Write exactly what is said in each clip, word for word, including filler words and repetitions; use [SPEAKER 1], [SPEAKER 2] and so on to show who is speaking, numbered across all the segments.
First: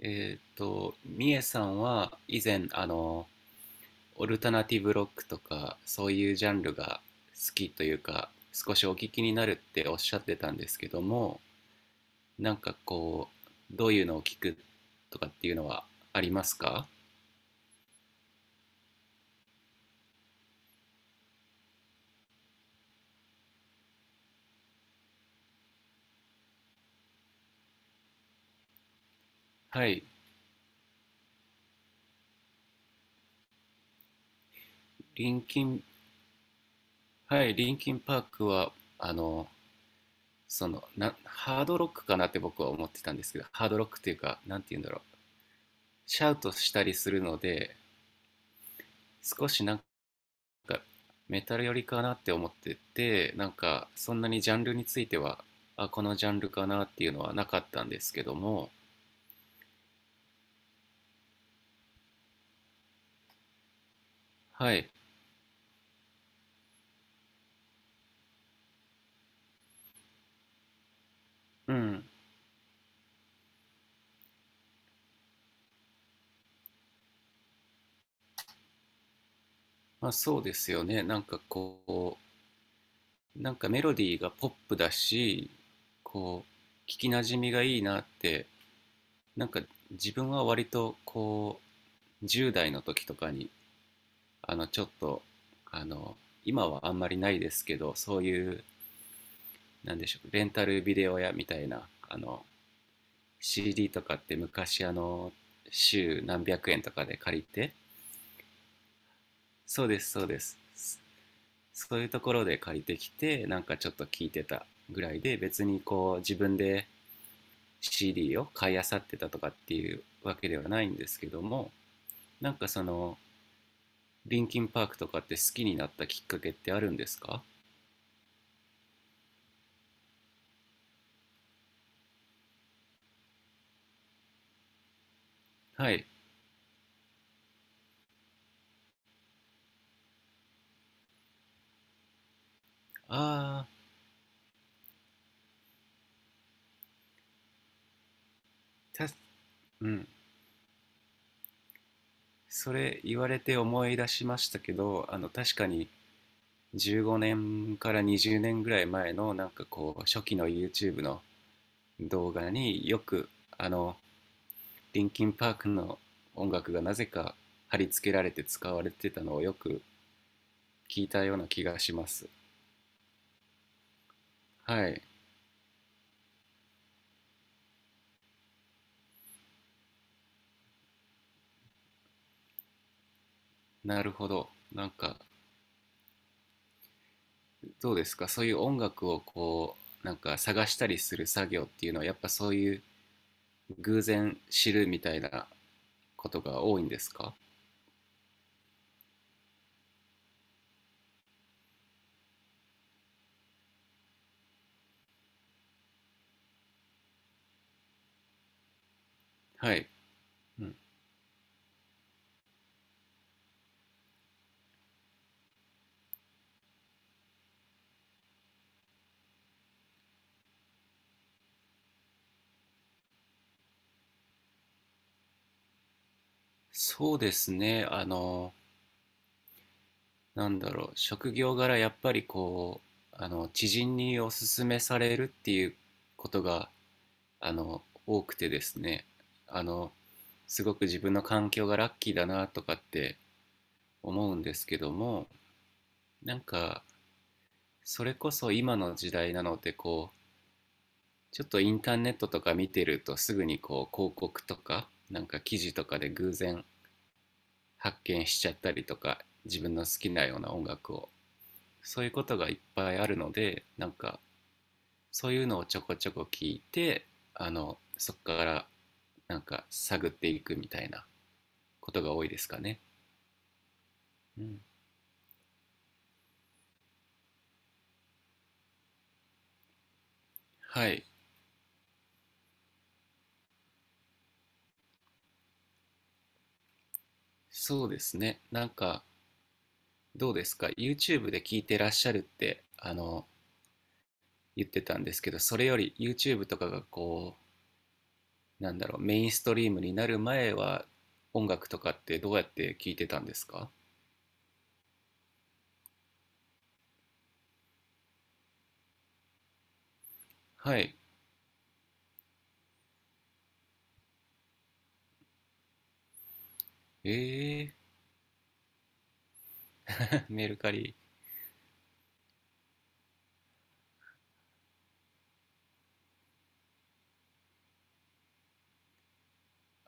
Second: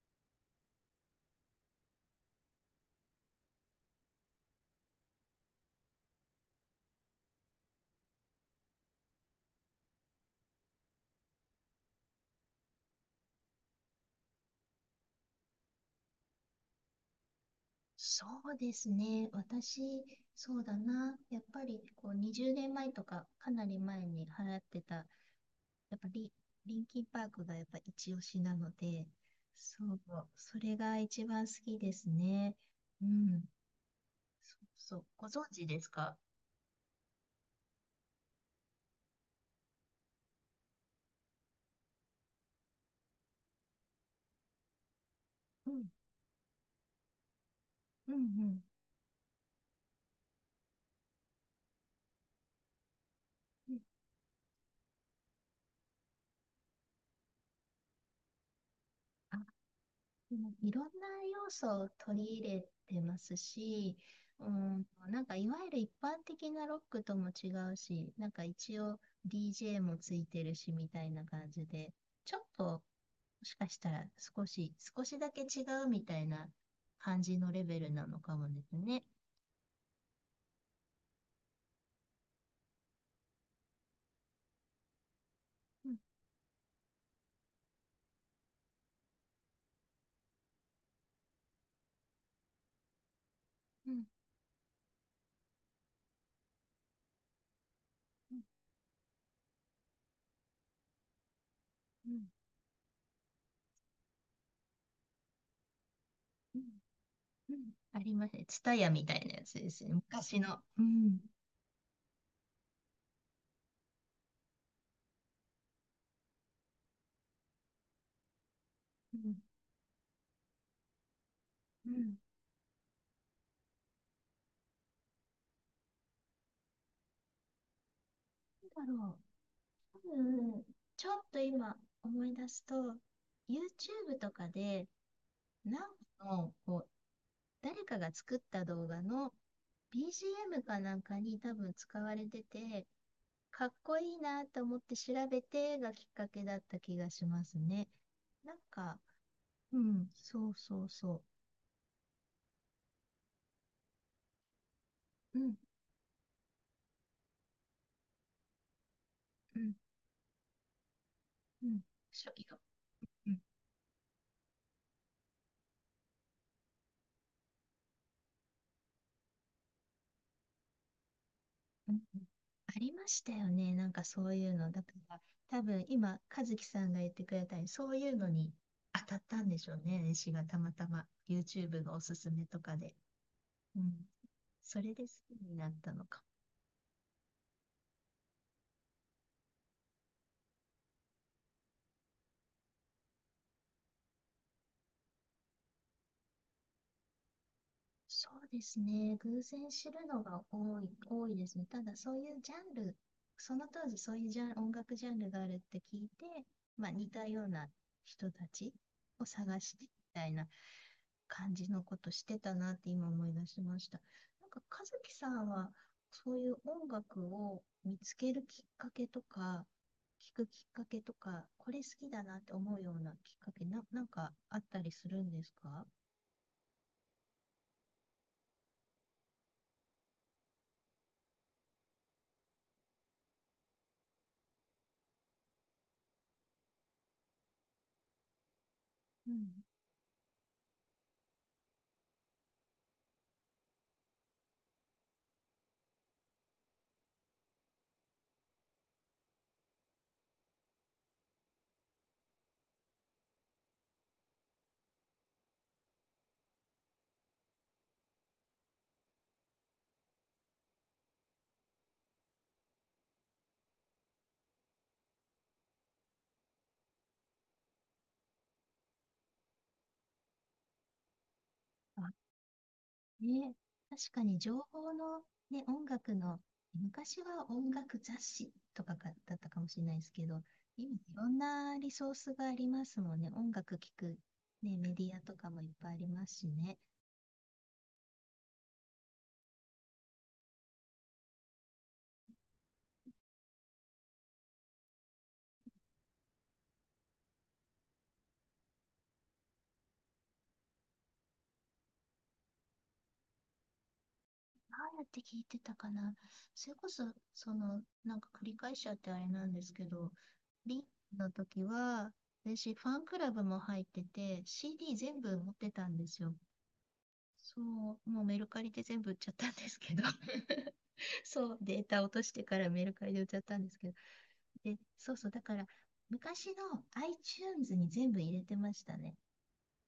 [SPEAKER 1] えっと、みえさんは以前、あの、オルタナティブロックとか、そういうジャンルが好きというか、少しお聞きになるっておっしゃってたんですけども、なんかこう、どういうのを聞くとかっていうのはありますか？
[SPEAKER 2] そうですね。私、そうだな。やっぱりこうにじゅうねんまえとか、かなり前に払ってた、やっぱりリンキンパークがやっぱ一押しなので、そ
[SPEAKER 1] は
[SPEAKER 2] う、
[SPEAKER 1] い、
[SPEAKER 2] それが一番好きですね。うん。そうそう。ご
[SPEAKER 1] リン
[SPEAKER 2] 存
[SPEAKER 1] キ
[SPEAKER 2] 知で
[SPEAKER 1] ン、
[SPEAKER 2] すか？
[SPEAKER 1] はい、リンキンパークは、あの、その、な、ハードロックかなって僕は思ってたんですけど、ハードロックっていうか、なんて言うんだろう、
[SPEAKER 2] うん、
[SPEAKER 1] シャウトしたりするので、
[SPEAKER 2] うん、うん。
[SPEAKER 1] 少しなんかメタル寄りかなって思ってて、なん
[SPEAKER 2] うん、
[SPEAKER 1] かそんなにジャンルについては、あ、このジャンルかなっていうのはなかったんですけども。
[SPEAKER 2] もういろんな要素を取り入れてますし、う
[SPEAKER 1] は
[SPEAKER 2] ん、
[SPEAKER 1] い。
[SPEAKER 2] なんかいわゆる一般的なロックとも違うし、なんか一応 ディージェー もついてるしみたいな感じ
[SPEAKER 1] う
[SPEAKER 2] で、
[SPEAKER 1] ん。
[SPEAKER 2] ちょっともしかしたら少し、少しだけ違うみたいな感じのレベルなのかもですね。
[SPEAKER 1] まあそうですよね。なんかこう、なんかメロディーがポップだし、
[SPEAKER 2] うん。
[SPEAKER 1] こう、聞きなじみがいいなって。なんか自分は割とこうじゅう代の時とかに、
[SPEAKER 2] うん。
[SPEAKER 1] あのちょっとあの今はあんまりないですけど、そう
[SPEAKER 2] うん。
[SPEAKER 1] いう、なんでしょう、レンタルビデオ屋みたいな、
[SPEAKER 2] う
[SPEAKER 1] あ
[SPEAKER 2] ん。
[SPEAKER 1] の、 シーディー とかって昔、あの、週何
[SPEAKER 2] うん。
[SPEAKER 1] 百円とかで借り
[SPEAKER 2] うん。
[SPEAKER 1] て、
[SPEAKER 2] ありますね。ツタヤみたいなやつです
[SPEAKER 1] そう
[SPEAKER 2] ね。
[SPEAKER 1] です、そう
[SPEAKER 2] 昔
[SPEAKER 1] で
[SPEAKER 2] の。
[SPEAKER 1] す、
[SPEAKER 2] うん。
[SPEAKER 1] そういうところで借りてきてなんかちょっと聞いてたぐらいで、別にこう自分で シーディー を買い漁って
[SPEAKER 2] う
[SPEAKER 1] た
[SPEAKER 2] ん。
[SPEAKER 1] とかっていうわけではないんですけども。
[SPEAKER 2] うん。
[SPEAKER 1] なんかその、リンキンパークとかって好きになったきっかけってあるんですか？
[SPEAKER 2] なんだろう。うん、ちょっと今思い出すと、YouTube とかで、なん
[SPEAKER 1] はい。
[SPEAKER 2] かのこう誰かが作った動画の ビージーエム かなんかに多分使われてて、
[SPEAKER 1] あ
[SPEAKER 2] か
[SPEAKER 1] あ。
[SPEAKER 2] っこいいなと思って調べてがきっかけだった気がしますね。なんか、
[SPEAKER 1] た
[SPEAKER 2] う
[SPEAKER 1] う
[SPEAKER 2] ん、
[SPEAKER 1] ん。
[SPEAKER 2] そうそうそ
[SPEAKER 1] それ言われて思い出しましたけど、あの、
[SPEAKER 2] う。うん、
[SPEAKER 1] 確かにじゅうごねんからにじゅうねんぐらい前のなん
[SPEAKER 2] う
[SPEAKER 1] か
[SPEAKER 2] ん、
[SPEAKER 1] こう初期の YouTube の
[SPEAKER 2] うん。しょ、
[SPEAKER 1] 動
[SPEAKER 2] いい
[SPEAKER 1] 画
[SPEAKER 2] よ。
[SPEAKER 1] によく、あの、リンキンパークの音楽がなぜか貼り付けられて使われてたのをよく聞いたような気が
[SPEAKER 2] う
[SPEAKER 1] し
[SPEAKER 2] ん、
[SPEAKER 1] ます。
[SPEAKER 2] ありましたよね。なんかそういうの。だか
[SPEAKER 1] はい。
[SPEAKER 2] ら多分今、和樹さんが言ってくれたように、そういうのに当たったんでしょうね。私がたまたま YouTube のおすすめとかで。うん。
[SPEAKER 1] なるほど。
[SPEAKER 2] そ
[SPEAKER 1] なん
[SPEAKER 2] れで好
[SPEAKER 1] か
[SPEAKER 2] きになったのか。
[SPEAKER 1] どうですか、そういう音楽をこう、なんか探したりする作業っていうのは、やっぱそういう偶然知るみたいなことが多いんですか？
[SPEAKER 2] そうですね。偶然知るのが多い、多いですね。ただ、そういうジャンル、その当時そういうジャン、音楽ジャンルがあるって聞いて、まあ、似たような人たちを探
[SPEAKER 1] は
[SPEAKER 2] して
[SPEAKER 1] い。
[SPEAKER 2] みたいな
[SPEAKER 1] うん。
[SPEAKER 2] 感じのことしてたなって今思い出しました。なんか、和樹さんは、そういう音楽を見つけるきっかけとか、聞くきっかけとか、これ好きだなって思うようなきっかけ、な、なんかあったりするんですか？
[SPEAKER 1] そうですね。あのなんだろう、職業柄やっぱりこう、あの、知人におすすめされるっていうことが、あの、多くてですね、
[SPEAKER 2] うん、
[SPEAKER 1] あの、すごく自分の環境がラッキーだなとかって思うんですけども、なんか、それこそ今の時代なので、こう、ちょっとインターネットとか見てるとすぐにこう、広告とか、なんか記事とかで偶然発見しちゃったりとか、自分の好きなような音楽を、そういうことがいっぱいあるので、なんか、そういうのをちょこちょこ聞いて、あの、そこからなんか探っていくみたいなことが多いですかね。
[SPEAKER 2] ね、確かに
[SPEAKER 1] う
[SPEAKER 2] 情
[SPEAKER 1] ん。
[SPEAKER 2] 報の、ね、音楽の、昔は音楽雑誌とかがだったかもしれないですけど、
[SPEAKER 1] は
[SPEAKER 2] 今い
[SPEAKER 1] い。
[SPEAKER 2] ろんなリソースがありますもんね。音楽聴く、ね、メディアとかもいっぱいありますしね。
[SPEAKER 1] そうですね。なんかどうですか、 YouTube で聞いてらっしゃるってあの言ってたんですけど、それより YouTube とかがこう、なんだろう、メインストリームになる前は音楽とかってどうやって聞いてたんですか？
[SPEAKER 2] どうやって聞いてたかな。それこそ、その、なんか繰り返しちゃってあれなんですけど、
[SPEAKER 1] は
[SPEAKER 2] リン
[SPEAKER 1] い。
[SPEAKER 2] の時は、私、ファンクラブも入ってて、シーディー 全部持ってたんですよ。そ
[SPEAKER 1] え
[SPEAKER 2] う、もうメルカリで全部売っちゃったんですけど
[SPEAKER 1] ー、メルカ リ、
[SPEAKER 2] そう、データ落としてからメルカリで売っちゃったんですけど、で、そうそう、だから昔の iTunes に全部入れてましたね。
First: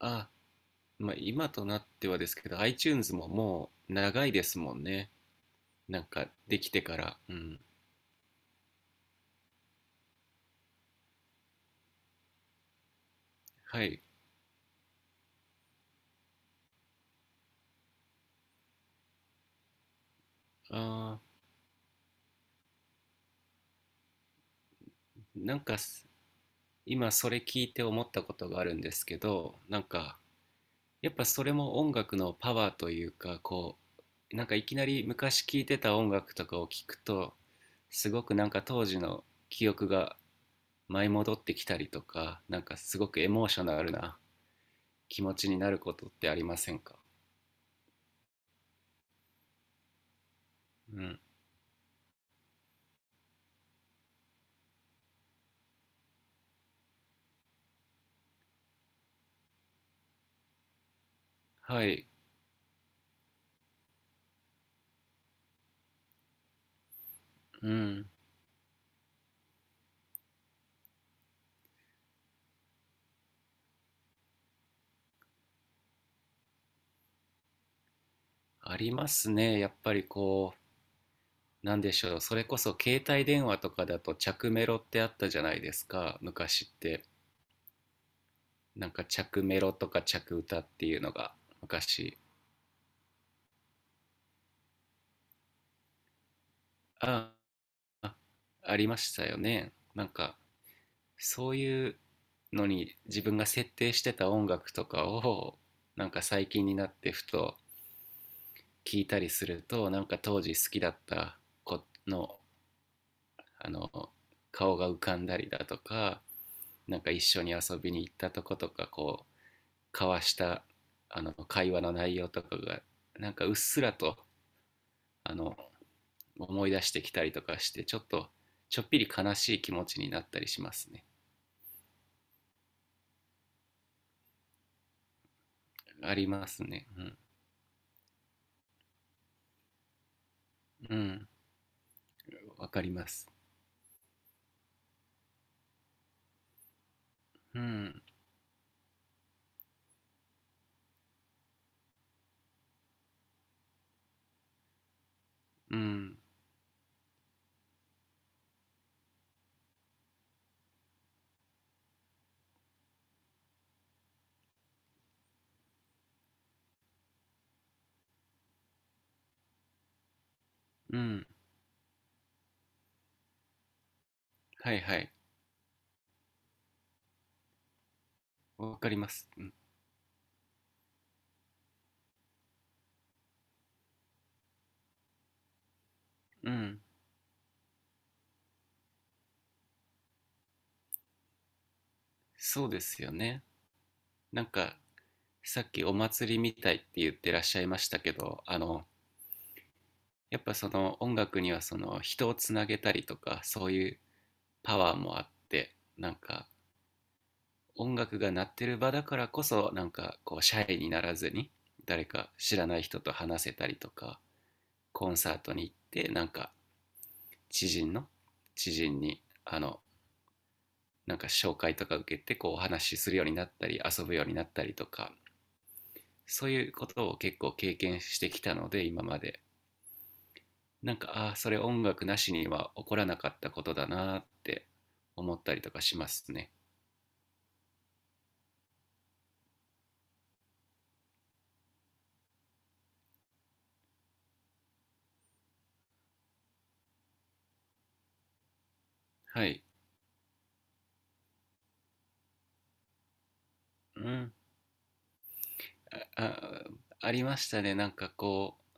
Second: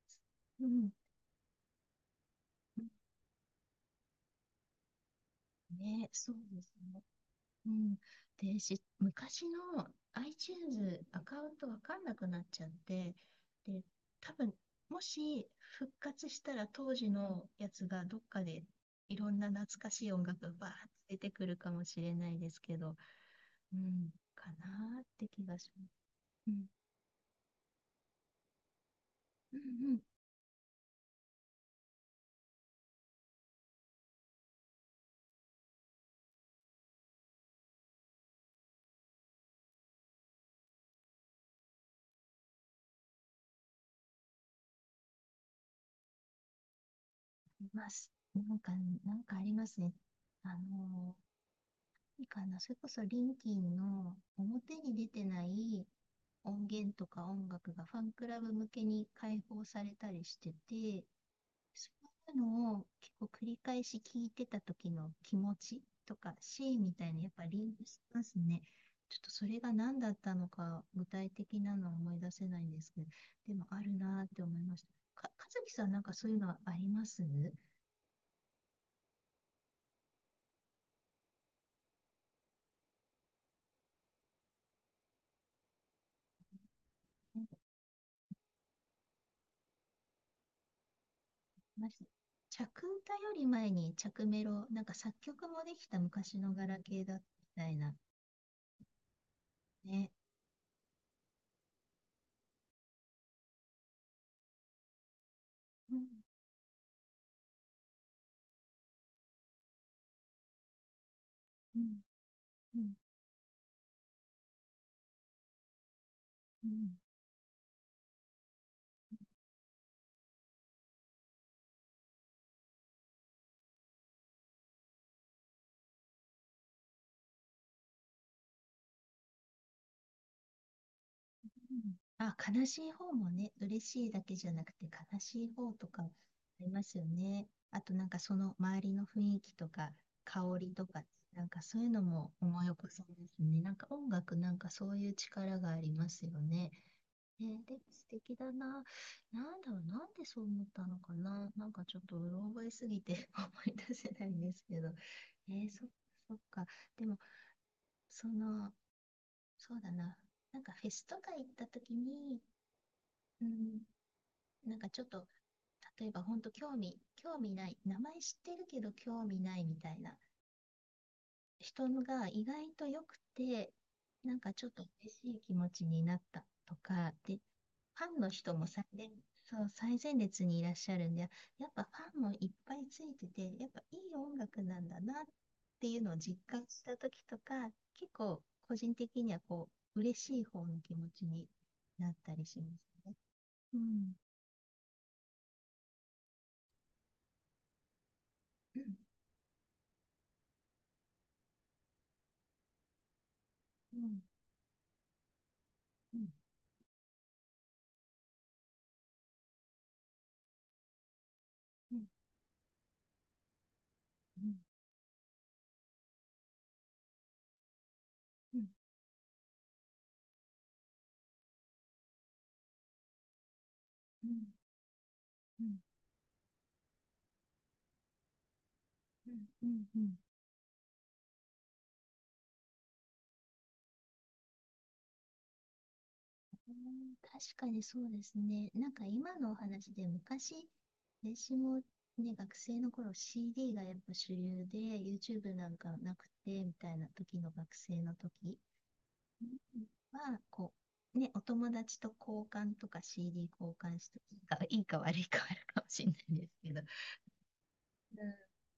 [SPEAKER 1] あ、
[SPEAKER 2] うん。
[SPEAKER 1] まあ今となってはですけど iTunes ももう長いですもんね、なん
[SPEAKER 2] ね、
[SPEAKER 1] か
[SPEAKER 2] そう
[SPEAKER 1] で
[SPEAKER 2] で
[SPEAKER 1] き
[SPEAKER 2] す
[SPEAKER 1] てか
[SPEAKER 2] ね。
[SPEAKER 1] ら。うん。
[SPEAKER 2] うん。で、し、昔の iTunes アカウントわかんなくなっちゃって、で、
[SPEAKER 1] はい。
[SPEAKER 2] 多分、もし復活したら当時のやつがどっかでいろんな懐かしい音楽がバーって出
[SPEAKER 1] あ
[SPEAKER 2] てくるかもしれないですけど、うん、かなーっ
[SPEAKER 1] ー、
[SPEAKER 2] て気
[SPEAKER 1] な
[SPEAKER 2] が
[SPEAKER 1] ん
[SPEAKER 2] し
[SPEAKER 1] か
[SPEAKER 2] ます。
[SPEAKER 1] す
[SPEAKER 2] うん、
[SPEAKER 1] 今それ聞いて思ったことがあるんですけ
[SPEAKER 2] う
[SPEAKER 1] ど、なん
[SPEAKER 2] ん、うん、
[SPEAKER 1] かやっぱそれも音楽のパワーというか、こう、なんかいきなり昔聴いてた音楽とかを聞くと、すごくなんか当時の記憶が舞い戻ってきたりとか、なんかすごくエモーショナルな気持ちになることってありませんか？
[SPEAKER 2] います。なんか、なんかありますね。あ
[SPEAKER 1] う
[SPEAKER 2] の
[SPEAKER 1] ん。
[SPEAKER 2] ー、いいかな、それこそリンキンの表に出てない音源とか音楽がファンクラブ向けに開放されたりしてて、
[SPEAKER 1] は
[SPEAKER 2] そ
[SPEAKER 1] い。
[SPEAKER 2] ういうのを結構繰り返し聞いてた時の気持ちとかシーンみたいにやっぱリ
[SPEAKER 1] う
[SPEAKER 2] ンクし
[SPEAKER 1] ん。
[SPEAKER 2] ますね。ちょっとそれが何だったのか具体的なのは思い出せないんですけど、でもあるなーって思いました。か、かずきさんなんかそういうのはありますな
[SPEAKER 1] ありますね。やっぱりこなんでしょう、それこそ携帯電話とかだと着メロってあったじゃないですか、昔って。
[SPEAKER 2] んかあ
[SPEAKER 1] なんか着メロとか着歌っていうのが
[SPEAKER 2] りました。
[SPEAKER 1] 昔、
[SPEAKER 2] 着歌より前に着メロ、なんか作曲もできた昔のガラケーだった
[SPEAKER 1] あ
[SPEAKER 2] みたいな
[SPEAKER 1] あ、ありましたよね。な
[SPEAKER 2] ね。
[SPEAKER 1] んかそういうのに自分が設定してた音楽とかを、
[SPEAKER 2] うん、
[SPEAKER 1] なんか最近になってふと聞いたりすると、なんか当時好きだった
[SPEAKER 2] うん、
[SPEAKER 1] 子の、
[SPEAKER 2] うん、
[SPEAKER 1] あの、顔が浮かんだりだとか、
[SPEAKER 2] うん。
[SPEAKER 1] なんか一緒に遊びに行ったとことか、こう交わしたあの会話の内容とかがなんかうっすらと、あの、思い出してきたりとかしてちょっとちょっぴり悲しい気持ちになったりしますね。
[SPEAKER 2] うん、あ、悲しい方もね、嬉しいだけじゃなくて悲しい方とかあ
[SPEAKER 1] あります
[SPEAKER 2] りま
[SPEAKER 1] ね。
[SPEAKER 2] す
[SPEAKER 1] う
[SPEAKER 2] よ
[SPEAKER 1] ん。
[SPEAKER 2] ね。あとなんかその周りの雰囲気とか香りと
[SPEAKER 1] う
[SPEAKER 2] か、
[SPEAKER 1] ん。
[SPEAKER 2] なんかそういうのも思い
[SPEAKER 1] わ
[SPEAKER 2] 起
[SPEAKER 1] か
[SPEAKER 2] こ
[SPEAKER 1] り
[SPEAKER 2] さ
[SPEAKER 1] ま
[SPEAKER 2] れま
[SPEAKER 1] す。
[SPEAKER 2] すね。なんか音楽なんかそういう力がありますよね。ね、
[SPEAKER 1] う
[SPEAKER 2] で、
[SPEAKER 1] ん。
[SPEAKER 2] 素敵だな。なんだろう、なんでそう思ったのかな。なんかちょっとうろ覚えすぎて 思い出せないんですけど。えー、
[SPEAKER 1] う
[SPEAKER 2] そっか
[SPEAKER 1] ん。
[SPEAKER 2] そっか。でも、その、そうだな。なんかフェスとか行った時に、うん、なんかちょっと、例えば本当興味、興味ない、名前知ってるけど興味ないみたいな
[SPEAKER 1] うん。
[SPEAKER 2] 人のが意外と良くて、なんかちょっ
[SPEAKER 1] はい
[SPEAKER 2] と
[SPEAKER 1] はい。
[SPEAKER 2] 嬉しい気持ちになったとか、で、ファンの人も
[SPEAKER 1] わ
[SPEAKER 2] 最
[SPEAKER 1] かり
[SPEAKER 2] 前、
[SPEAKER 1] ます。うん。
[SPEAKER 2] そう、最前列にいらっしゃるんで、やっぱファンもいっぱいついてて、やっぱいい音楽なんだなっていうのを実
[SPEAKER 1] う
[SPEAKER 2] 感
[SPEAKER 1] ん。
[SPEAKER 2] した時とか、結構個人的にはこう、嬉しい方の気持ちになったりしま
[SPEAKER 1] そうです
[SPEAKER 2] す
[SPEAKER 1] よ
[SPEAKER 2] ね。
[SPEAKER 1] ね。
[SPEAKER 2] うん。
[SPEAKER 1] なんかさっきお祭りみたいって言ってらっしゃいましたけど、あ
[SPEAKER 2] う
[SPEAKER 1] の、
[SPEAKER 2] ん。
[SPEAKER 1] やっぱその音楽にはその人をつなげたりとかそうい
[SPEAKER 2] う
[SPEAKER 1] う
[SPEAKER 2] ん。
[SPEAKER 1] パワーもあって、な
[SPEAKER 2] う
[SPEAKER 1] ん
[SPEAKER 2] ん。
[SPEAKER 1] か音楽が鳴ってる場だからこそなんかこうシャイにならずに
[SPEAKER 2] う
[SPEAKER 1] 誰
[SPEAKER 2] ん。
[SPEAKER 1] か知らない人と話せたりとか、
[SPEAKER 2] うん。
[SPEAKER 1] コンサートに行ってなんか知人の
[SPEAKER 2] うん。
[SPEAKER 1] 知人に、あの、なんか紹介とか受けてこうお話しするようになったり遊ぶよ
[SPEAKER 2] う
[SPEAKER 1] うにな
[SPEAKER 2] ん。
[SPEAKER 1] ったりとか、
[SPEAKER 2] うん。
[SPEAKER 1] そういうことを結構経験してきたので今ま
[SPEAKER 2] うん。
[SPEAKER 1] で、
[SPEAKER 2] うん。うん
[SPEAKER 1] なんか、ああ、それ音楽なしには起こらなかったことだなって思ったりとかしますね。
[SPEAKER 2] うん確かにそうですね。なんか今のお話で昔、私もね、学生の頃 シーディー がやっぱ主流で YouTube なんかなくてみたいな時の学生の時、
[SPEAKER 1] はい。
[SPEAKER 2] うん、は、こう、ね、お友達と交換とか シーディー 交換
[SPEAKER 1] う
[SPEAKER 2] してい
[SPEAKER 1] ん。
[SPEAKER 2] いかいいか悪いかあるかもしれな
[SPEAKER 1] あ
[SPEAKER 2] いです
[SPEAKER 1] あ、
[SPEAKER 2] けど、
[SPEAKER 1] ありましたね。なんかこう、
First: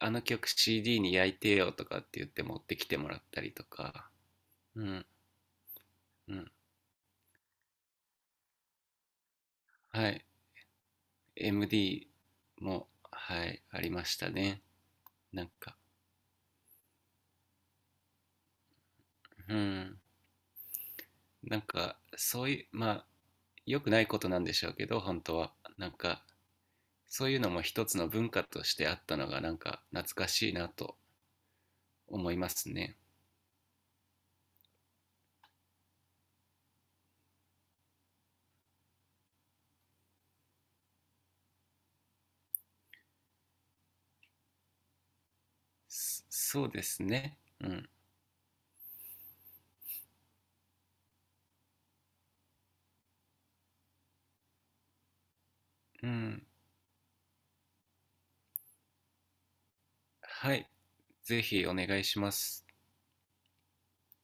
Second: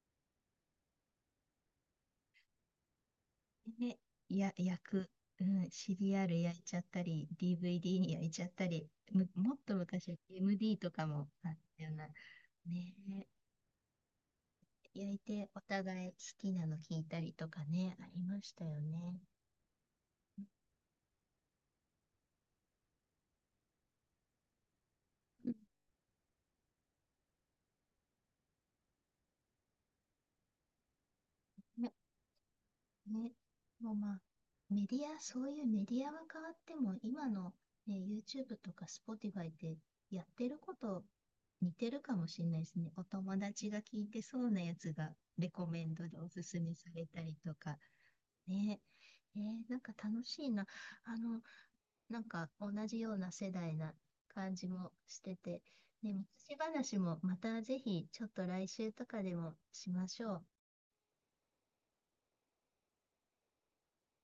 [SPEAKER 1] あの曲 シーディー に焼いてよとかって言って持ってきてもらったりと
[SPEAKER 2] ね、
[SPEAKER 1] か。
[SPEAKER 2] や、焼
[SPEAKER 1] うん。
[SPEAKER 2] く、うん、シリア
[SPEAKER 1] う
[SPEAKER 2] ル
[SPEAKER 1] ん。
[SPEAKER 2] 焼いちゃったり、ディーブイディー に焼いちゃったり、む、もっと
[SPEAKER 1] は
[SPEAKER 2] 昔は
[SPEAKER 1] い。
[SPEAKER 2] エムディー とかもあったよう
[SPEAKER 1] エムディー
[SPEAKER 2] な、ね
[SPEAKER 1] も、
[SPEAKER 2] え、
[SPEAKER 1] はい、ありましたね。
[SPEAKER 2] 焼い
[SPEAKER 1] なん
[SPEAKER 2] てお
[SPEAKER 1] か、
[SPEAKER 2] 互い好きなの聞いたりとかね、ありましたよね。
[SPEAKER 1] うん、なんか、そういう、まあ、良くないことなんでしょうけど、本当
[SPEAKER 2] うん。
[SPEAKER 1] は。なんか、そういうのも一つの文化としてあったのが、なんか、懐かしいなと
[SPEAKER 2] ね、
[SPEAKER 1] 思いますね。
[SPEAKER 2] ね、もうまあ、メディア、そういうメディアは変わっても、今の、ね、YouTube とか Spotify ってやってること似てるかもしれないですね。お友達が聞いてそうなやつがレコメンドで
[SPEAKER 1] そ、
[SPEAKER 2] おすす
[SPEAKER 1] そう
[SPEAKER 2] め
[SPEAKER 1] で
[SPEAKER 2] さ
[SPEAKER 1] す
[SPEAKER 2] れたり
[SPEAKER 1] ね。
[SPEAKER 2] と
[SPEAKER 1] う
[SPEAKER 2] か、
[SPEAKER 1] ん。
[SPEAKER 2] ねえー、なんか楽しいな。あの、なんか同じような世代な感じもしてて、
[SPEAKER 1] う
[SPEAKER 2] ね、
[SPEAKER 1] ん。
[SPEAKER 2] 昔話もまたぜひちょっと来週とかでもしましょう。
[SPEAKER 1] はい、ぜひお願いします。